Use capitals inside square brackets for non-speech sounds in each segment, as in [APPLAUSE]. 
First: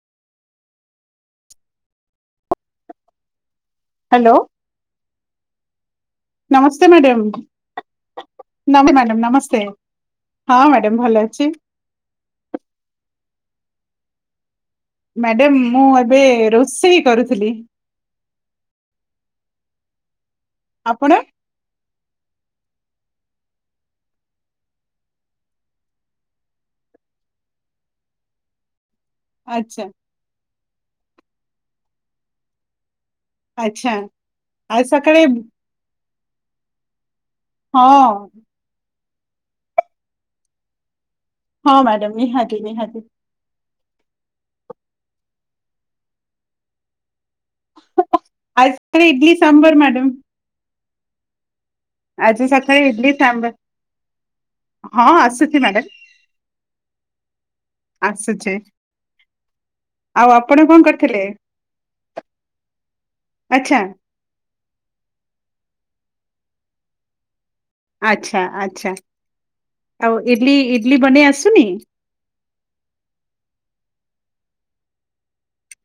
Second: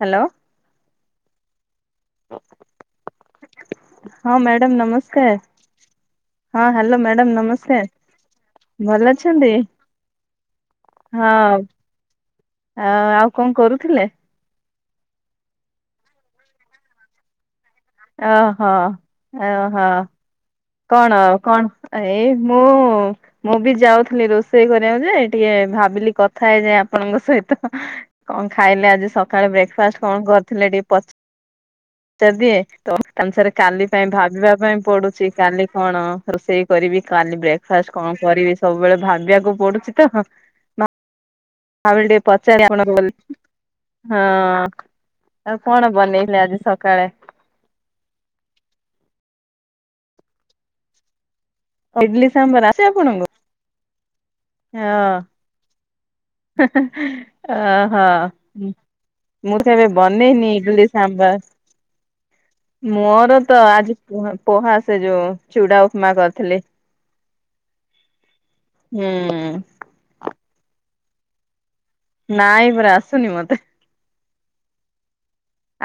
Hello hello ହଁ madam ନମସ୍କାର। ହଁ ନମସ୍ତେ ହ୍ୟାଲୋ ମ୍ୟାଡାମ ମ୍ୟାଡ଼ାମ୍ ନମସ୍କାର। ନମ ଭଲ ମ୍ୟାଡାମ ଅଛନ୍ତି ନମସ୍ତେ ହଁ ମ୍ୟାଡାମ ଭଲ ହଁ। ଅଛି। ଆ ଆଉ କଣ କରୁଥିଲେ? ମ୍ୟାଡ଼ାମ୍ ମୁଁ ଏବେ ରୋଷେଇ କରୁଥିଲି। ଓହୋ ଓହୋ ଆପଣ କଣ ଆଉ କଣ? ଏଇ ମୁଁ ମୁଁ ବି ଯାଉଥିଲି ରୋଷେଇ କରିବାକୁ ଯେ ଟିକେ ଭାବିଲି କଥା ହେଇ ଯାଇ ଆପଣଙ୍କ ସହିତ କଣ ଖାଇଲେ ଆଜି ସକାଳେ ଆଚ୍ଛା ବ୍ରେକ୍ଫାଷ୍ଟ କଣ କରିଥିଲେ ଟିକେ ପଚ ଜ ଦିଏ ତ ତାନୁସାରେ କାଲି ଆଚ୍ଛା ପାଇଁ ଭାବିବା ପାଇଁ ଆଉ ସକାଳେ ପଡ଼ୁଛି କାଲି କଣ ରୋଷେଇ କରିବି କାଲି ବ୍ରେକ୍ଫାଷ୍ଟ ହଁ କଣ କରିବି ସବୁବେଳେ ଭାବିବାକୁ ପଡ଼ୁଛି ତ ହଁ ଭାବିଲି ମ୍ୟାଡାମ ଟିକେ ନିହାତି ପଚାରେ ଆପଣଙ୍କୁ ନିହାତି ହଁ ଆଉ କଣ ବନେଇଲେ ଆଜି ସକାଳେ? ଆଇ ସ୍କ୍ରି ଇଟିଲି ସାମ୍ବର୍ ମ୍ୟାଡାମ୍। ଇଡଲି ଆଜି ସାମ୍ବର ଆସେ ସକାଳେ ଇଡଲି ଆପଣଙ୍କୁ? ସାମ୍ଵ ହଁ ଆସିଛି ମ୍ୟାଡାମ୍ [UNINTELLIGIBLE] ଅ ହ। ମୁଁ ତ କେବେ ଆଉ ବନେଇନି ଆପଣ କଣ ଇଡ୍ଲି କରିଥିଲେ? ସାମ୍ବର ମୋର ତ ଆଚ୍ଛା ଆଜି ପୁହା ପୋହା ସେ ଯୋଉ ଚୁଡ଼ା ଉପମା କରିଥିଲି। ଆଚ୍ଛା ଆଚ୍ଛା ହୁଁ ଆଉ ଇଡଲି ଇଡଲି ବନେଇ ଆସୁନି? ନାଇଁ ପରା ଆସୁନି ମତେ।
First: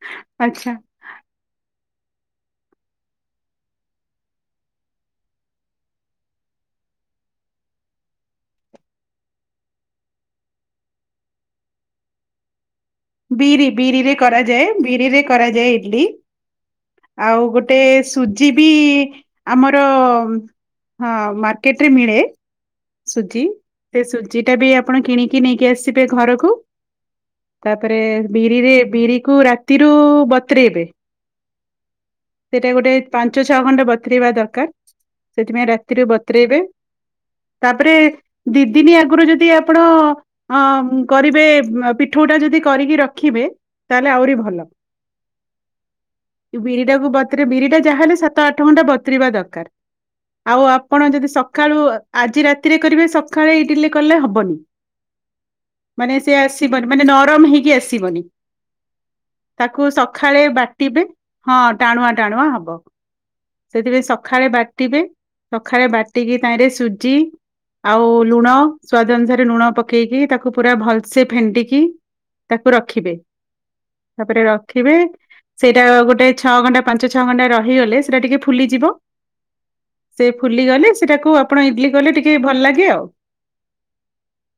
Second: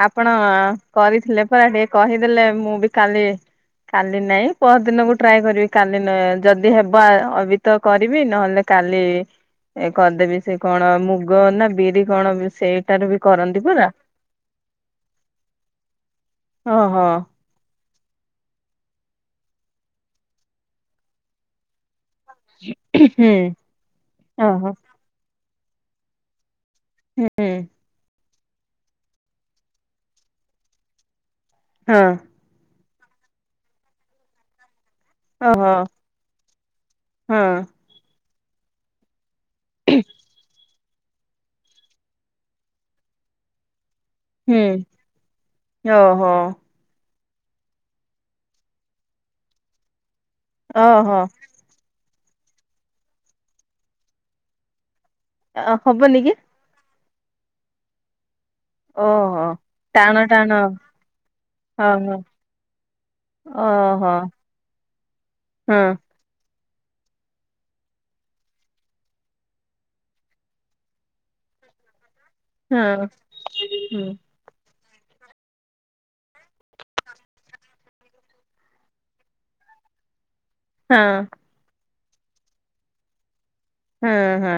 ଆପଣ ଆଚ୍ଛା କରିଥିଲେ ପରା ଟିକେ କହିଦେଲେ ମୁଁ ବି କାଲି କାଲି ନାଇଁ ପହର ଦିନକୁ ଟ୍ରାଏ କରିବି କାଲି ନାଇଁ ଯଦି ହେବ ଆ ଅବି ତ କରିବି ନହେଲେ କାଲି କରିଦେବି ସେ କଣ ମୁଗ ନା ବିରି କଣ ସେ ବିରି ବିରି ରେ କରାଯାଏ ବିରିରେ କରାଯାଏ ଇଡଲି। ଓହ ଆଉ ଗୋଟେ ସୁଜି ବି ଆମର ହଁ ମାର୍କେଟରେ ମିଳେ [UNINTELLIGIBLE] ସୁଧୀ ସେ ସୁଜି ଟା ବି ଓହୋ ଆପଣ କିଣିକି ନେଇକି ଆସିବେ ଘରକୁ ହୁଁ ତାପରେ ବିରିରେ ବିରି କୁ ରାତିରୁ ବତୁରେଇବେ ହଁ। ସେଇଟା ଗୋଟେ ପାଞ୍ଚ ଛଅ ଖଣ୍ଟା ବତୁରେଇବା ଦରକାର ସେଥିପାଇଁ ଓହୋ ରାତିରୁ ବତରେଇବେ। ହଁ। ତାପରେ ଦି ଦିନି ଆଗରୁ ଯଦି ଆପଣ ଅ କରିବେ ପିଠଉ ଟା ଯଦି କରିକି ରଖିବେ ତାହେଲେ ଆଉରି ଭଲ। ହୁଁ ଓହୋ ବିରିଟାକୁ ବତରେ ବିରିଟା ଯାହାହେଲେ ସାତ ଆଠ ଘଣ୍ଟା ବତୁରିବା ଦରକାର ଆଉ ଆପଣ ଓହୋ ଯଦି ସ ସକାଳୁ ଆଜି ରାତିରେ କରିବେ ସକାଳେ ଇଟିଲି କଲେ ହବନି। ମାନେ ହବନି କି ସେ ଆସିବନି ମାନେ ନରମ ହେଇକି ଆସିବନି। ଓହୋ ତାକୁ ଟାଣ ସକାଳେ ଟାଣ ବାଟିବେ ହଁ ଟାଣୁଆ ଓହୋ ଟାଣୁଆ ହବ। ସେଥିପାଇଁ ଓହୋ ସକାଳେ ବାଟିବେ ହଁ ସକାଳେ ବାଟିକି ତାଇଁରେ ସୁଜି ଆଉ ଲୁଣ ସ୍ୱାଦ ଅନୁସାରେ ଲୁଣ ପକେଇକି ତାକୁ ପୁରା ଭଲସେ ଫେଣ୍ଟିକି ତାକୁ ହଁ ରଖିବେ ହୁଁ ତାପରେ ର ଦେଖିବେ ସେଇଟା ଗୋଟେ ଛଅ ଘଣ୍ଟା ପାଞ୍ଚ ଛଅ ଘଣ୍ଟା ରହିଗଲେ ସେଟା ଟିକେ ଫୁଲିଯିବ। ସେ ଫୁଲି ଗଲେ ହଁ ସେଟାକୁ ଆପଣ ଇଟିଲି କଲେ ଟିକେ ଭଲ ଲାଗେ ଆଉ। ହୁଁ ହୁଁ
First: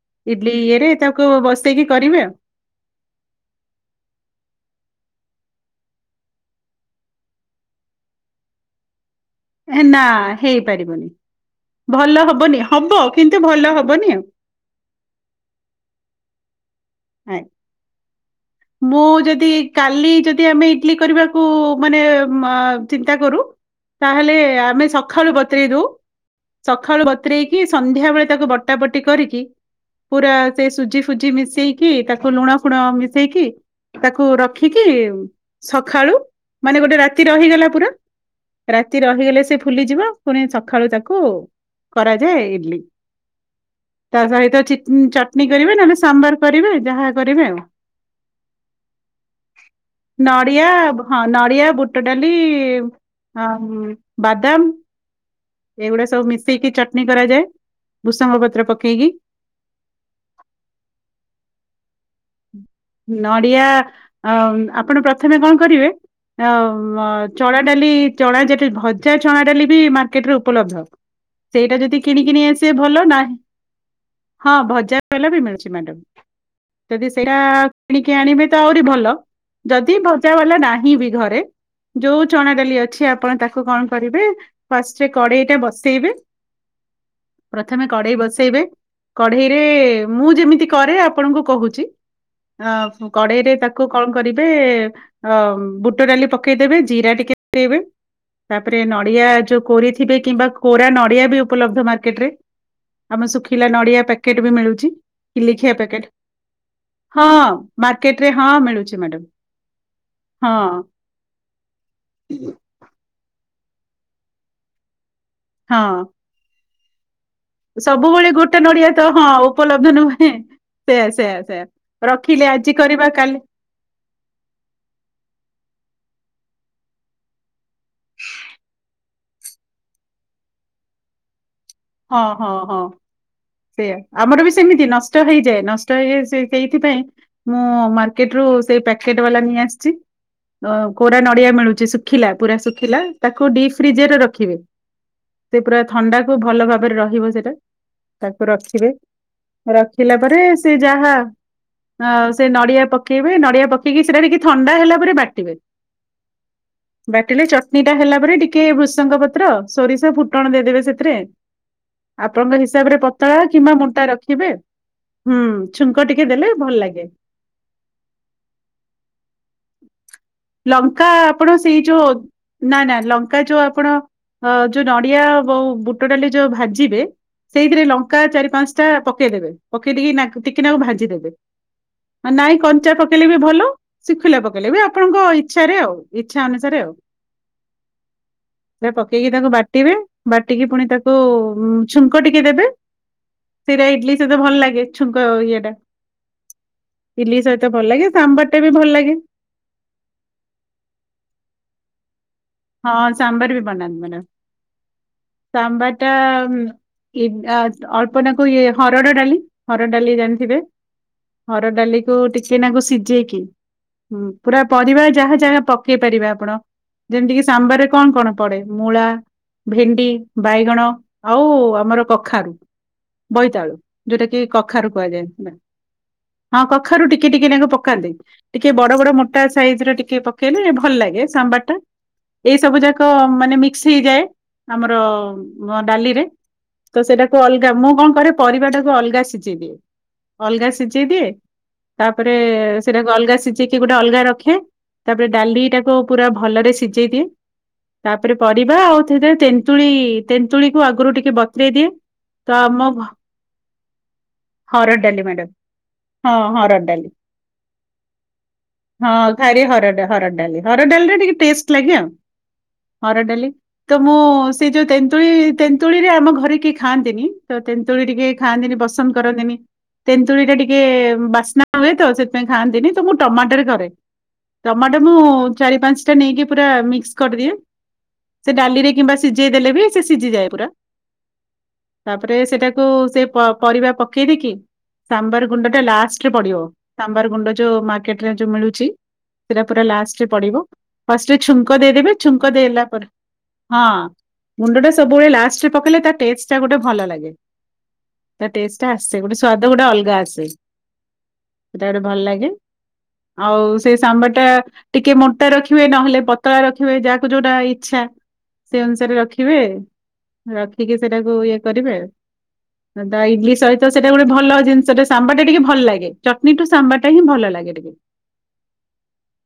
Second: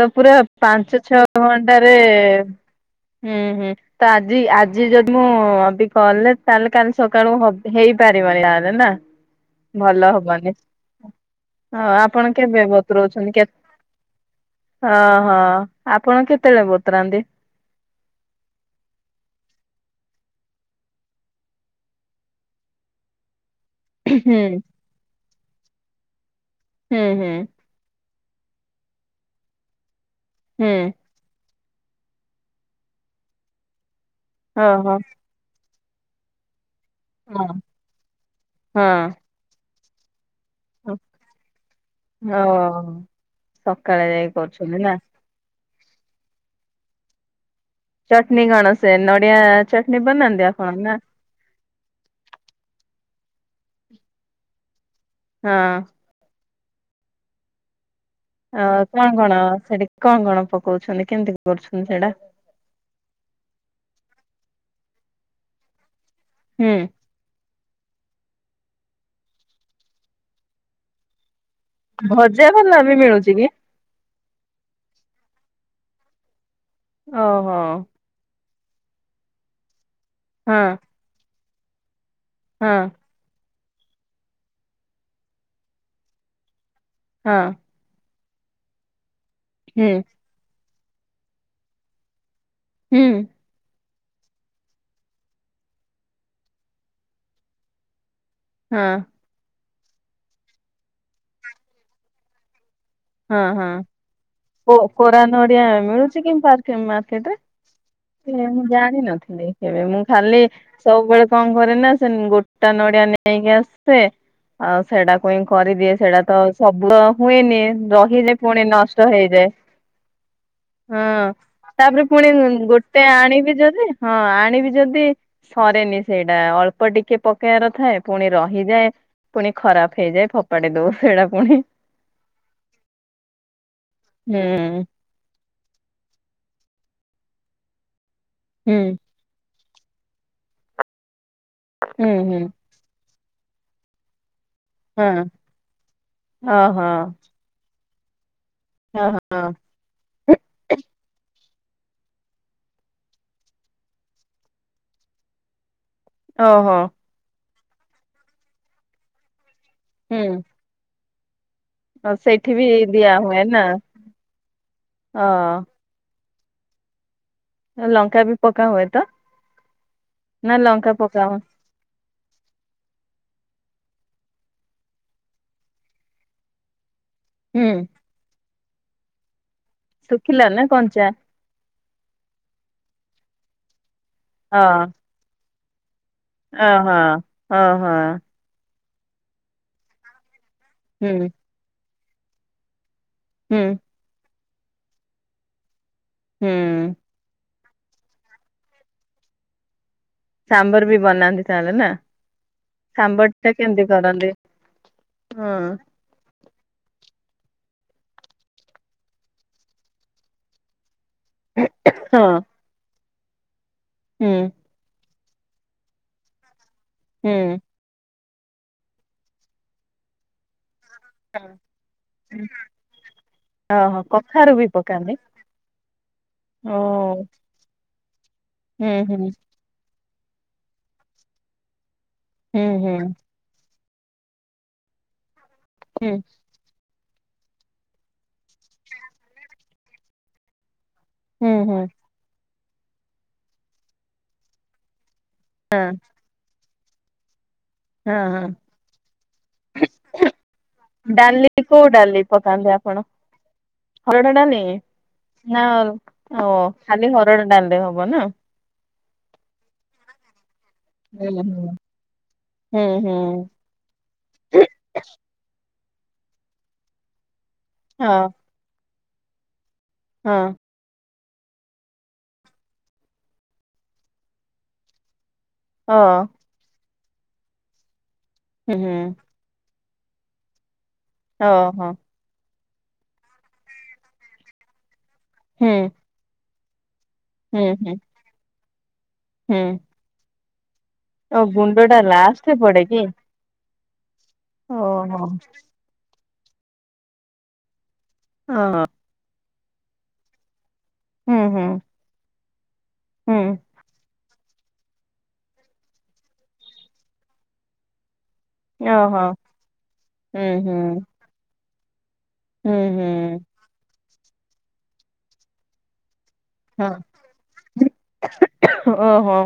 ତ ପୁରା ଇଡଲି ଇଏରେ ପାଞ୍ଚ ଛଅ ତାକୁ ବସେଇକି ଘଣ୍ଟାରେ କରିବେ ଆଉ ହୁଁ ହୁଁ। ତ ଆଜି ଆଜି ଯଦି ମୁଁ ଅବି କଲ୍ ରେ ତାହେଲେ କାଲି ସକାଳୁ ହେଇପାରିବନି ତାହେଲେ ନା? ନା ଭଲ ହବନି ହେଇପାରିବନି ହଁ ଭଲ ଆପଣ କେବେ ହବନି ହବ କିନ୍ତୁ ଭଲ ହବନି ଆଉ। ଓହ ଆପଣ କେତେବେଳେ ବତୁରାନ୍ତି? ଆଜ୍ଞା। ମୁଁ ଯଦି କାଲି ଯଦି ଆମେ ଇଟିଲି କରିବାକୁ ମାନେ ଚିନ୍ତା କରୁ। ତାହେଲେ ହୁଁ ଆମେ ସକାଳୁ ବତୁରେଇ ଦଉ ସକାଳୁ ହୁଁ ହୁଁ ବତୁରେଇକି ସନ୍ଧ୍ୟା ବଳେ ତାକୁ ବଟା ବଟି କରିକି ପୁରା ସେ ହୁଁ ସୁଜି ସୁଜି ମିଶେଇକି ତାକୁ ଲୁଣ ଫୁଣ ମିଶେଇକି ତାକୁ ରଖିକି ଓହୋ ସକାଳୁ ମାନେ ଗୋଟେ ରାତି ହଁ ରହିଗଲା ପୁରା ରାତି ହଁ ରହିଗଲେ ସେ ଫୁଲିଯିବ ପୁଣି ଖାଳୁ ତାକୁ ଓ କରାଯାଏ ଇଟିଲି ସକାଳେ ତା ଯାଇ ସହିତ ଚି କରୁଛନ୍ତି ନା ଚଟ ଚଟଣୀ କରିବେ ନହେଲେ ସମ୍ବାର କରିବେ ଯାହା କରିବେ ଆଉ। ଚଟଣୀ କଣ ସେ ନଡିଆ ଚଟଣୀ ବନାନ୍ତି ନଡିଆ ଆପଣ ନା ହଁ ନଡ଼ିଆ ବୁଟ ଡାଲି ବାଦାମ। ହଁ ଏଗୁଡା ସବୁ ମିଶେଇକି ଚଟଣି କରାଯାଏ। ଭୃସଙ୍ଗ ପତ୍ର ଅ କଣ ପକେଇକି କଣ ସେଠି କଣ କଣ ପକଉଛନ୍ତି କେମିତି କରୁଛନ୍ତି ସେଟା? ନଡ଼ିଆ ଅ ଆପଣ ପ୍ରଥମେ କଣ କରିବେ ଅ ହୁଁ ଚଣା ଡାଲି ଚଣା ଯେଠି ଭଜା ଚଣା ଡାଲି ବି ମାର୍କେଟ ରେ ଉପଲବ୍ଧ। ସେଇଟା ଯଦି କିଣିକି ଭଜା ନେଇ ଆସିବ ବାଲା ବି ଭଲ ନାଁ ମିଳୁଛି କି ହଁ ବଜାର ଗଲେବି ବି ମିଳୁଛି ମ୍ୟାଡାମ୍ ଯଦି ସେଇଟା ଓହୋ କିଣି କିଏ ଆଣିବେ ତ ଆହୁରି ଭଲ ଯଦି ଭଜା ହଁ ବାଲା ନାହିଁ ବି ଘରେ ଯୋଉ ଚଣା ହଁ ଡାଲି ଅଛି ଆପଣ ତାକୁ କଣ କରିବେ ଫାଷ୍ଟରେ କଡେଇଟା ବସେଇବେ? ହଁ। ପ୍ରଥମେ କଢେଇ ବସେଇବେ କଢେଇରେ ହୁଁ ମୁଁ ଯେମିତି କରେ ଆପଣଙ୍କୁ କହୁଛି। ହୁଁ ହଁ କଡେଇରେ ତାକୁ ତାକୁ କଣ କରିବେ ଅ ବୁଟ ଡାଲି ପକେଇଦେବେ ଜିରା ଟିକେ ପକେଇବେ। ତାପରେ ହଁ ନଡିଆ ଯୋଉ କୋରିଥିବେ କିମ୍ବା କୋରା ନଡିଆ ବି ଉପଲବ୍ଧ ମାର୍କେଟେ ରେ। ଆମ ହଁ ଶୁଖିଲା ହଁ ନଡିଆ ପ୍ୟାକେଟ ବି କୋ ମିଳୁଛି କୋରା ନଡିଆ କିଲିଖିଆ ପ୍ୟାକେଟ ମିଳୁଚି କି ହଁ ମାର୍କେଟ୍ ରେ। ମାର୍କେଟ ରେ ସେ ହଁ ମୁଁ ମିଳୁଛି ମ୍ୟାଡାମ ଜାଣିନଥିଲି କେବେ ମୁଁ ଖାଲି ହଁ ସବୁବେଳେ କଣ କରେ ନା ସେ ଗୋଟା ନଡିଆ ନେ ଯାଇକି ଆସେ ଆଉ ସେଟାକୁ ହିଁ କରିଦିଏ ହଁ ସେଇଟା ତ ସବ୍ଦ ହୁଏନି। ସବୁବେଳେ ରହିଲେ ଗୋଟେ ପୁଣି ନଡିଆ ତ ନଷ୍ଟ ହଁ ହେଇଯାଏ। ଉପଲବ୍ଧ ନୁହେଁ। ହଁ ସେୟା ସେୟା ସେୟା ତାପରେ ପୁଣି ରଖିଲେ ଆଜି ଗୋଟେ କରିବା କାଲି ଆଣିବି ଯଦି ହଁ ଆଣିବି ଯଦି ସରେନି ସେଇଟା ଅଳ୍ପ ଟିକେ ପକେଇବାର ଥାଏ ପୁଣି ରହିଯାଏ। ପୁଣି ଖରାପେ ହେଇଯାଏ ଫୋପାଡି ଦୋଉ ସେଇଟା ପୁଣି। ହଁ ହଁ ହଁ ସେଇଆ ହୁଁ ଆମର ବି ସେମିତି ନଷ୍ଟ ନଷ୍ଟ ହୋଇଯାଏ ନଷ୍ଟ ହୋଇ ସେ ଏଇଥି ପାଇଁ ମୁଁ ମାର୍କେଟେରୁ ସେ ହୁଁ ପାକେ ପାକେଟେ ଵାଲା ନେଇ ଆସିଛି କୋରା ନଡିଆ ମିଳୁଛି ହୁଁ ଶୁଖିଲା ହୁଁ। ପୁରା ଶୁଖି ତାକୁ ଡି ଫ୍ରିଜି ରଖିବେ ହଁ ସେ ପୁରା ଥଣ୍ଡାକୁ ଭଲ ଭାବ ଓହୋ ସେଟା [UNINTELLIGIBLE] ତାକୁ ରଖିବେ ଓହୋ ରଖିଲା ପରେ ସେ ଯାହା ଆ ସେ ନଡିଆ ପକେଇବେ ନଡିଆ ପକେଇକି ସେଟା ଟିକେ ଥଣ୍ଡା ହେଲା ପରେ ବାଟିବେ। ଓହୋ। ବାଟିଲେ ଚଟଣୀ ଟା ହେଲା ପରେ ଟିକେ ଭୃଷଙ୍ଗ ପତ୍ର ସୋରିଷ ହୁଁ। ଫୁଟଣ ଦେଇଦେବେ ସେଥିରେ। ହଁ ସେଇଠି ଆପଣଙ୍କ ବି ହିସାବରେ ଦିଆ ପତଳା ହୁଏ ନା କିମ୍ବା ମୋଟା ରଖିବେ ହୁଁ। ହଁ ଛୁଙ୍କ ଟିକେ ଦେଲେ ଭଲ ଲାଗେ। ଲଙ୍କା ବି ପକା ହୁଏ ତ ନା ଲଙ୍କା ପକା ହୁଏ। ସେଇ ଯୋଉ ନା ନା ଲଙ୍କା ଯୋଉ ଆପଣ ଯୋଉ ନଡିଆ ବ ବୁଟ ଡାଲି ଯୋଉ ଭାଜିବେ ସେଇଥିରେ ହୁଁ ଲଙ୍କା ଚାରି ପାଞ୍ଚ ଟା ପକେଇଦେବେ। ପକେଇ ଟକି ଶୁଖିଲା ଟିକି ନା ନାକୁ ଭାଜି କଞ୍ଚା ଦେେବେଉ ନାଇଁ କଞ୍ଚା ପକେଇଲେ ବି ଭଲ। ଶିଖିଲେ ପକେଇଲେ ବି ହଁ ଆପଣଙ୍କ ଇଚଛାରେ ଆଉ ଇଚ୍ଛା ଅନୁସାରେ ଆଉ ଓହୋ ଓହୋ ସେ ପକେଇକି ତାକୁ ବାଟିବେ ବାଟିକି ପୁଣି ତା ହୁଁ। ଉ ଛୁଙ୍କ ଟିକେ ଦେବେ ହୁଁ ସେଇଟା ଇଡଲି ସହିତ ଭଲ ଲାଗେ ଛୁଙ୍କ ଇଏଟା। ହୁଁ ଇିଲଲି ସହିତ ଭଲ ଲାଗେ ସାମ୍ବାର ଟା ବି ଭଲ ଲାଗେ। ସାମ୍ବର ବି ବନାନ୍ତି ତାହେଲେ ନା। ହଁ ସାମ୍ବର ଟା ସାମ୍ବାର ବି କେମିତି ବନାନ୍ତି ମ୍ୟାଡାମ କରନ୍ତି ହଁ ସାବର। ଏଟା ଅଳ୍ପନାକୁ ଇଏ ହରଡ଼ ଡାଲି ହରଡ଼ ଡାଲି ଜାଣିଥିବେ? ହର ଡାଲିକୁୁ ହଁ ଟିକେ ନାକୁ ସିଝେଇକିଁ ହୁଁ ପୁରା ପରିବା ଯାହା ଯାହା ପକେଇ ପାରିବେ ଆପଣ? ଯେମିତି କିି ହୁଁ ସାମ୍ବାରରେ କଣ କଣ ପଡେ ମୂଳା ଭେଣ୍ଡି ବାଇଗଣ? ଆଉ ଆମର କଖାରୁ ବୋଇତାଳୁ ଓହୋ ଯୋଉଟା କି ବି କଖାରୁ ପକାନ୍ତି କୁହାଯାଏ ନା? ହଁ ଓ କଖାରୁ ଟିକେ ଟିକେ ଲକେ ପକାନ୍ତି। ଟିକେ ହୁଁ ବଡ ବଡ ହୁଁ ମୋଟା ସାଇଜ ର ଟିକେ ପକେଇଲେ ଭଲ ଲାଗେ ସାମ୍ବାର ଟା। ଏଇ ହୁଁ ସବୁ ହୁଁ ଯାକ ମାନେ ମିକ୍ସ ହେଇଯାଏ ଆମର ହୁଁ ଡାଲିରେ। ତ ସେଟାକୁ ଅଲଗା ମୁଁ କଣ କରେ ପରିବାଟାକୁ ଅଲଗା ସିଝେଇ ଦିଏ ଅଲଗା ସିଝ ସିଝେଇ ଦିଏ ହୁଁ ହୁଁ ତାପରେ ସେଟାକୁ ଅଲଗା ସିଝେଇକି ଗୋଟେ ଅଲଗା ରଖେ। ତାପରେ ହଁ ଡାଲିଟାକୁ ପୁରା ଭଲରେ ସିଝେଇ ଦିଏ। ହଁ ତାପରେ ହଁ ପରିବା ଆଉ ସେରେ ତେନ୍ତୁୀ ତେନ୍ତୁଳିକୁ ଆଗରୁ ଟିକେ ଡାଲି ବତ କୋଉ ଡାଲି ପକାନ୍ତି ଆପଣ? ହରଡ଼ ଡାଲି। ହରଡ଼ ଡାଲି ମ୍ୟାଡାମ ନା ହଁ ହରଡ଼ ଡାଲି ଖାଲି ହରଡ଼ ଡାଲିରେ ହବ ନା? ହଁ ଖାଇରେ ହର ହରଡାଲି ହରଡାଲିରେ ହୁଁ ଟିକେ ହୁଁ। ଟେଷ୍ଟ ଲାଗେ ଆଉ। ହୁଁ ହୁଁ। ହରଡ଼ ଡାଲି ତ ମୁଁ ସେ ଯୋଉ ତେନ୍ତୁଳି ତେନ୍ତୁଳି ରେ ଆମ ଘରେ କିଏ ଖାଆନ୍ତିନି। ତ ତେନ୍ତୁଳି ହଁ ଟିକେ ଖାଆନ୍ତିନି ବସନ୍ଦ କରନ୍ତିନି ହଁ ତେନ୍ତୁଳି ଟା ଟି ଟିକେ ବାସ୍ନା ହୁଏ ତ ସେଥିପାଇଁ ଖାଆନ୍ତିନି ତ ମୁଁ ଟମାଟୋରେ କରେ ଟମାଟୋ ମୁଁ ଅ [INAUDIBLE] ଯି ଦେଲେ ବି ହୁଁ ହୁଁ ସେ ସିଝିଯାଏ ପୁରା। ଓହୋ। ତାପରେ ସେଟାକୁ ସେ ପରିବା ପକେଇ ଦେଇକି ସାମ୍ବାର ହୁଁ ଗୁଣ୍ଡ ଟା ଲାଷ୍ଟରେ ପଡିବ। ସାମ୍ବାର ଗୁଣ୍ଡ ହୁଁ ଯୋଉ ହୁଁ ମାର୍କେଟରେ ଯୋଉ ମିଳୁଛି ହୁଁ ସେଟା ପୁରା ଲାଷ୍ଟରେ ପଡିବ। ଫାଷ୍ଟରେ ଓ ଛୁଙ୍କ ଗୁଣ୍ଡ ଟା ଦେଇଦେବେ ଛୁଙ୍କ ଲାଷ୍ଟରେ ପଡେ ଦେଇଲା କି? ପରେ। ହଁ ଗୁଣ୍ଡ ଟା ଓହୋ ସବୁବେଳେ ଲାଷ୍ଟରେ ପକେଇଲେ ତା ଟେଷ୍ଟ ଟା ଗୋଟେ ଭଲ ଲାଗେ। ତା ହଁ ଟେଷ୍ଟା ଆସେ ଗୋଟେ ସ୍ଵାଦ ଗୋଟେ ଅଲଗା ଆସେ। ହୁଁ ହୁଁ। ସେଟା ଭଲ ଲାଗେ ହୁଁ ଆଉ। ସେ ସାମ୍ବର ଟା ଟିକେ ମୋଟା ରଖିବେ ନହେଲେ ପତଳା ରଖିବେ ଯାହାକୁ ଯୋଉଟା ଇଚ୍ଛା। ସେ ଅନୁସାରେ ଓହୋ ରଖିବେ ହୁଁ ହୁଁ। ରଖିକି ସେଟା ଇଏ କରିବେ ହୁଁ ହୁଁ ଡା ଇଡିଲ ସହିତ ସେଇଟା ଗୋଟେ ଭଲ ଜିନିଷଟେ ସାମ୍ବର ଟା ଟିକେ ଭଲ ଲାଗେ। ଚଟଣି ଠୁ ହଁ ସାମ୍ବର ଟା ହିଁ ଭଲ ଲାଗେ ଟିକେ। ଓହୋ।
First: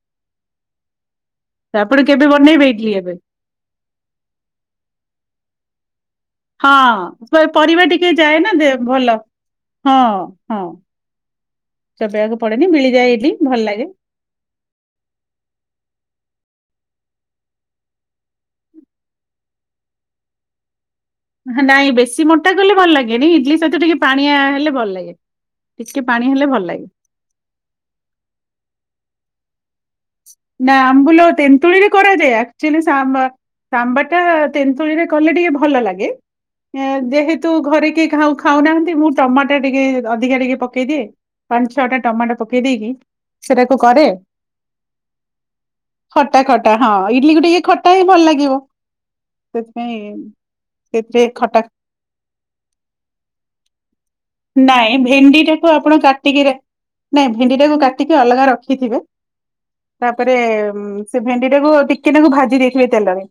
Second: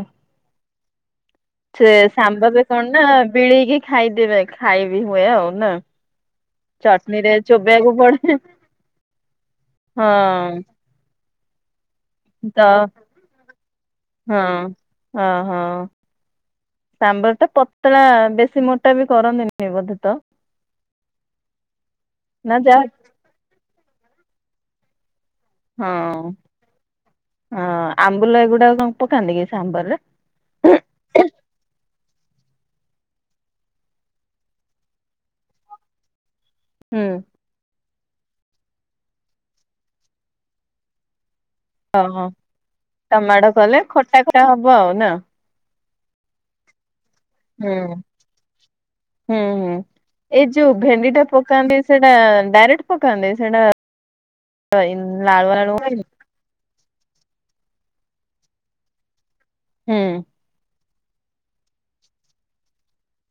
ସେ ଆପଣ କେବେ ସାମ୍ବର ବନେଇବେ କଣ ଇଡଲି ନା ଏବେ? ବିଳେଇକି ଖାଇଦେବେ ଖାଇବି ହୁଏ ଆଉ ନା। ଚଟନୀରେ ହଁ ପରିବା ଚୋବେଇବାକୁ ଟିକେ ପଡେ ଯାଏ ନା ଦେ ଭଲ ହଁ ହଁ। ଚି଼ବେଇ ବାକୁ ତ ପଡେନି ମିଳିଯାଏ ବି ଭଲ ଲାଗେ। ହଁ ହଁ ହଁ। ସାମ୍ବର ଟା ପତଳା ବେଶୀ ମୋଟା ବି କରନ୍ତିନି ବୋଧେ ତ। ନାଇଁ ବେଶୀ ମୋଟା ନା କଲେ ଯାହା ଭଲ ଲାଗେନି ଇଡଲି ସହିତ ଟିକେ ପାଣିଆ ହେଲେ ଭଲ ଲାଗେ। ହଁ ଟିକେ ପାଣି ହେଲେ ଭଲ ଲାଗେ ହଁ ଆମ୍ବୁଲ ଗୁଡା କଣ ପକାନ୍ତି କି ସେ ଆମ୍ବରରେ। ନା ଆମ୍ବୁଲ ତେନ୍ତୁଳିୀରେ କରାଯ ଯାଚୁଆଲି ସାମ୍ବର। ସାମ୍ବର ଟା ତେନ୍ତୁଳି ରେ କଲେ ଟିକେ ଭଲ ଲାଗେ। ହୁଁ ଯେହେତୁ ଘରେ କେହି ଖାଉନାହାନ୍ତି ମୁଁ ଟମାଟୋ ଟିକେ ଅଧିକା ଟିକେ ପକେଇଦିଏ। ପାଞ୍ଚ ଛଅ ଟା ଓହୋ ଟମାଟୋ ପକେଇ ଦେଇେଇକି ସେଟାକୁ କରେ। ସେଟା ହବ ଆଉ ନା। ଖଟା ଖଟା ହଁ ଇଡଲି କୁ ଟିକେ ହୁଁ ଖଟା ହିଁ ଭଲ ଲାଗିବ। ହୁଁ ହୁଁ ସେଥିପାଇଁ ଏଇ ଯୋଉ ଭେଣ୍ଡି ସେଥିରେ ଟା ଖଟା ପକାନ୍ତି ସେଇଟା ଡାଇରେକ୍ଟ ପକାନ୍ତି ସେଇଟା। ନାଇଁ ଭେଣ୍ଡି ଲାଳୁଆ ଟାକୁ ଲାଳୁଆ ଆପଣ ହୁଏନି? କା ଟିକିରେ ନାଇଁ ଭେଣ୍ଡି ଟାକୁ କାଟିକି ଅଲଗା ରଖିଥିବେ ହୁଁ ତାପରେ ସେ ଭେଣ୍ଡି ଟାକୁ ଟିକେ ନାକୁ ଭାଜି ଦେଇଥିବେ ତେଲରେ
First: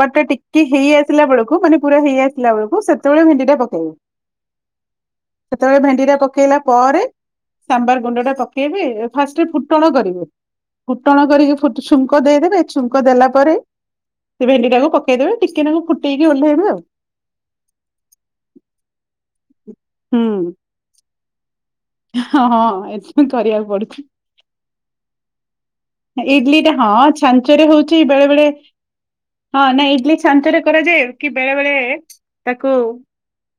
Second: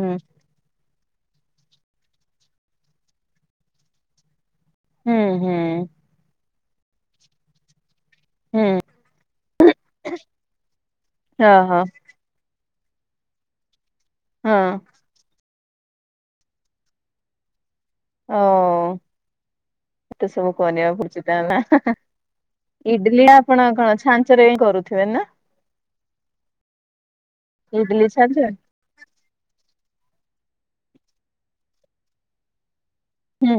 ହୁଁ ଟା ଟିକେ ହେଇସିବ ଥିଲା ବବେଳକୁ ମାନେ ପୁରା ହେଇ ଆସିଲ ବଳକୁ ସେତେବେଳେ ଭେଣ୍ଡି ଟା ପକେଇବେ। ହୁଁ ହୁଁ ହୁଁ ସେତେବେଳେ ଭେଣ୍ଡି ଟା ପକେଇଲା ପରେ ସାମ୍ବାର ଗୁଣ୍ଡ ଟା ହୁଁ ପକେଇବେ ଫାଷ୍ଟରେ ଫୁଟଣ କରିବେ ଫୁଟଣ ଓହୋ କରିକି ଛୁଙ୍କ ଦେଇଦେବେ ଛୁଙ୍କ ଦେଲା ପରେ ସେ ହଁ। ଭେଣ୍ଡି ଟାକୁ ପକେଇଦେବେ ଟିକେ ନାକୁ ଫୁଟେଇକି ଓହ୍ଲେଇବେ ଆଉ। ହ ହୁଁ। ଏତେ ସବୁ କରିବାକୁ ପଡୁଛି ତାହାଲେ। ହଁ ହଁ ଇଡଲି ଏଥିପାଇଁ କରିବାକୁ ଆପଣଙ୍କ ପଡୁଛି ଛାଞ୍ଚରେ ହିଁ କରୁଥିବେ ନା। ଇଡଲି ଟା ହଁ ଛାଞ୍ଚରେ ହଉଛି ଇଡିଲି ବେଳେ ଛାଞ୍ଚ ବେଳେ। ହଁ ନାଇଁ ଇଡଲି ଶାନ୍ତରେ କରାଯାଏ କି ବେଳେ ବେଳେ ତାକୁ। ହୁଁ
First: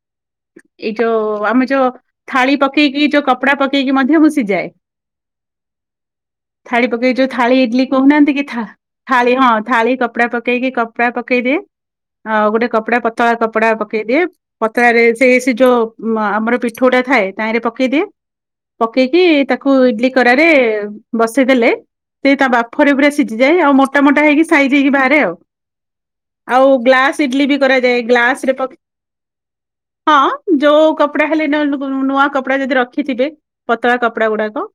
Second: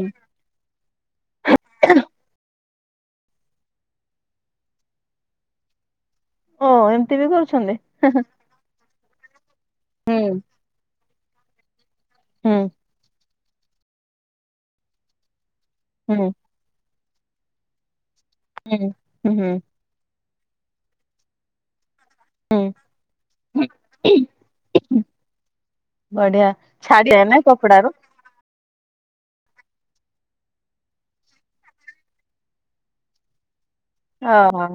ଏଇ ଯୋଉ ଆମେ ଯୋଉ ଥାଳି ପକେଇକି। ଯୋଉ କପଡ଼ା ପକେଇକି ମଧ୍ୟ ମୁଁ ସିଯାଏ। ଓ ଥାଳି ପକେଇକ ଏମିତି ବି ଯୋଉ ଥାଳି କରୁଛନ୍ତି। ଇଡଲି କହୁନାହାନ୍ତି କି ଥା ଥାଳି ହଁ ଥାଳି କପଡା ହୁଁ ପକେଇକି କପଡା ପକେଇଦିଏ ଆଉ ହୁଁ ଗୋଟେ କପଡା ପେଇ ପତଳେ କପଡା ପକେଇଦିଏ ପତଳାରେ ସେଇ ସେ ଯୋଉ ହୁଁ ଆମର ପିଠୁଟା ଥାଏ ତାରେ ପକେଇ ଦିଏ। ପକେଇକି ହୁଁ ତାକୁ ଇଡଲି କରାରେ ବସେଇଦେଲେ ସେଇ ତା ହୁଁ। ବାମ୍ପରେ ପୁରା ସିଝିଯାଏ ଆଉ ମୋଟା ମୋଟା ହେଇକି ସାଇଯି ହେଇକି ବାହାରେ ଆଉ। ବଢିଆ ଆଉ ଛାଡିଆ ଗ୍ଲାସ ନା ଇଡଲି ବି କପଡାରୁ କରାଯାଏ ଗ୍ଲାସ ରେ ହଁ ଯୋଉ କପଡା ହେଲେ ନ ଗୁ ନୂଆ କପଡା ଯଦି ରଖିଥିବେ। ପତଳା କପଡା ଗୁଡାକ ଓହୋ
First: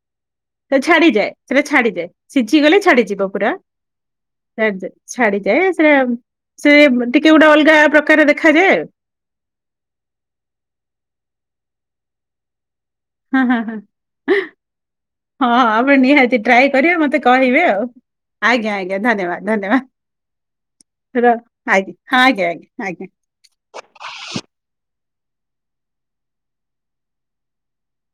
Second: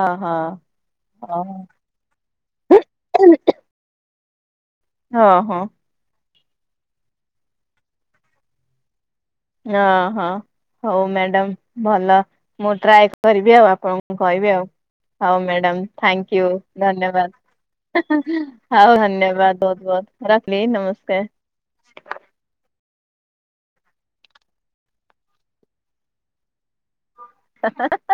ଓହୋ ସେ ଛାଡିଯାଏ ଓହୋ। ସେଟା ଛାଡିଯାଏ। ସିଝି ଗଲେ ଛାଡିଯିବ ପୁରା ଛାଡିଯାଏ ଓହୋ ଛାଡିଯାଏ ସେଟା। ସେ ବ ଟିକେ ଗୋଟେ ଅଲଗା ପ୍ରକାର ଦେଖାଯାଏ। ଇୟ ହଁ ହଉ ମ୍ୟାଡାମ ଭଲ ମୁଁ ଟ୍ରାଏ କରିବି ହଁ ହଁ ଆଉ ଆପଣଙ୍କୁ ହଁ। କହିବି ଆଉ। ହଉ ହଁ ମ୍ୟାଡ଼ାମ ଆପଣ ଥ୍ୟାଙ୍କ ନିହାତି ୟୁ ଟ୍ରାଏ କରିବେ ମତେ କହିବେ ଆଉ। ଧନ୍ୟବାଦ ହାଁ ହାଁ ଆଉ ଧନ୍ୟବାଦ ବହୁତ ବହୁ ରଖିଲି ର ଆଜ୍ଞା ହଁ ନମସ୍କାର। ଆଜ୍ଞା ଆଜ୍ଞା ଆଜ୍ଞା। ହା ହା ହା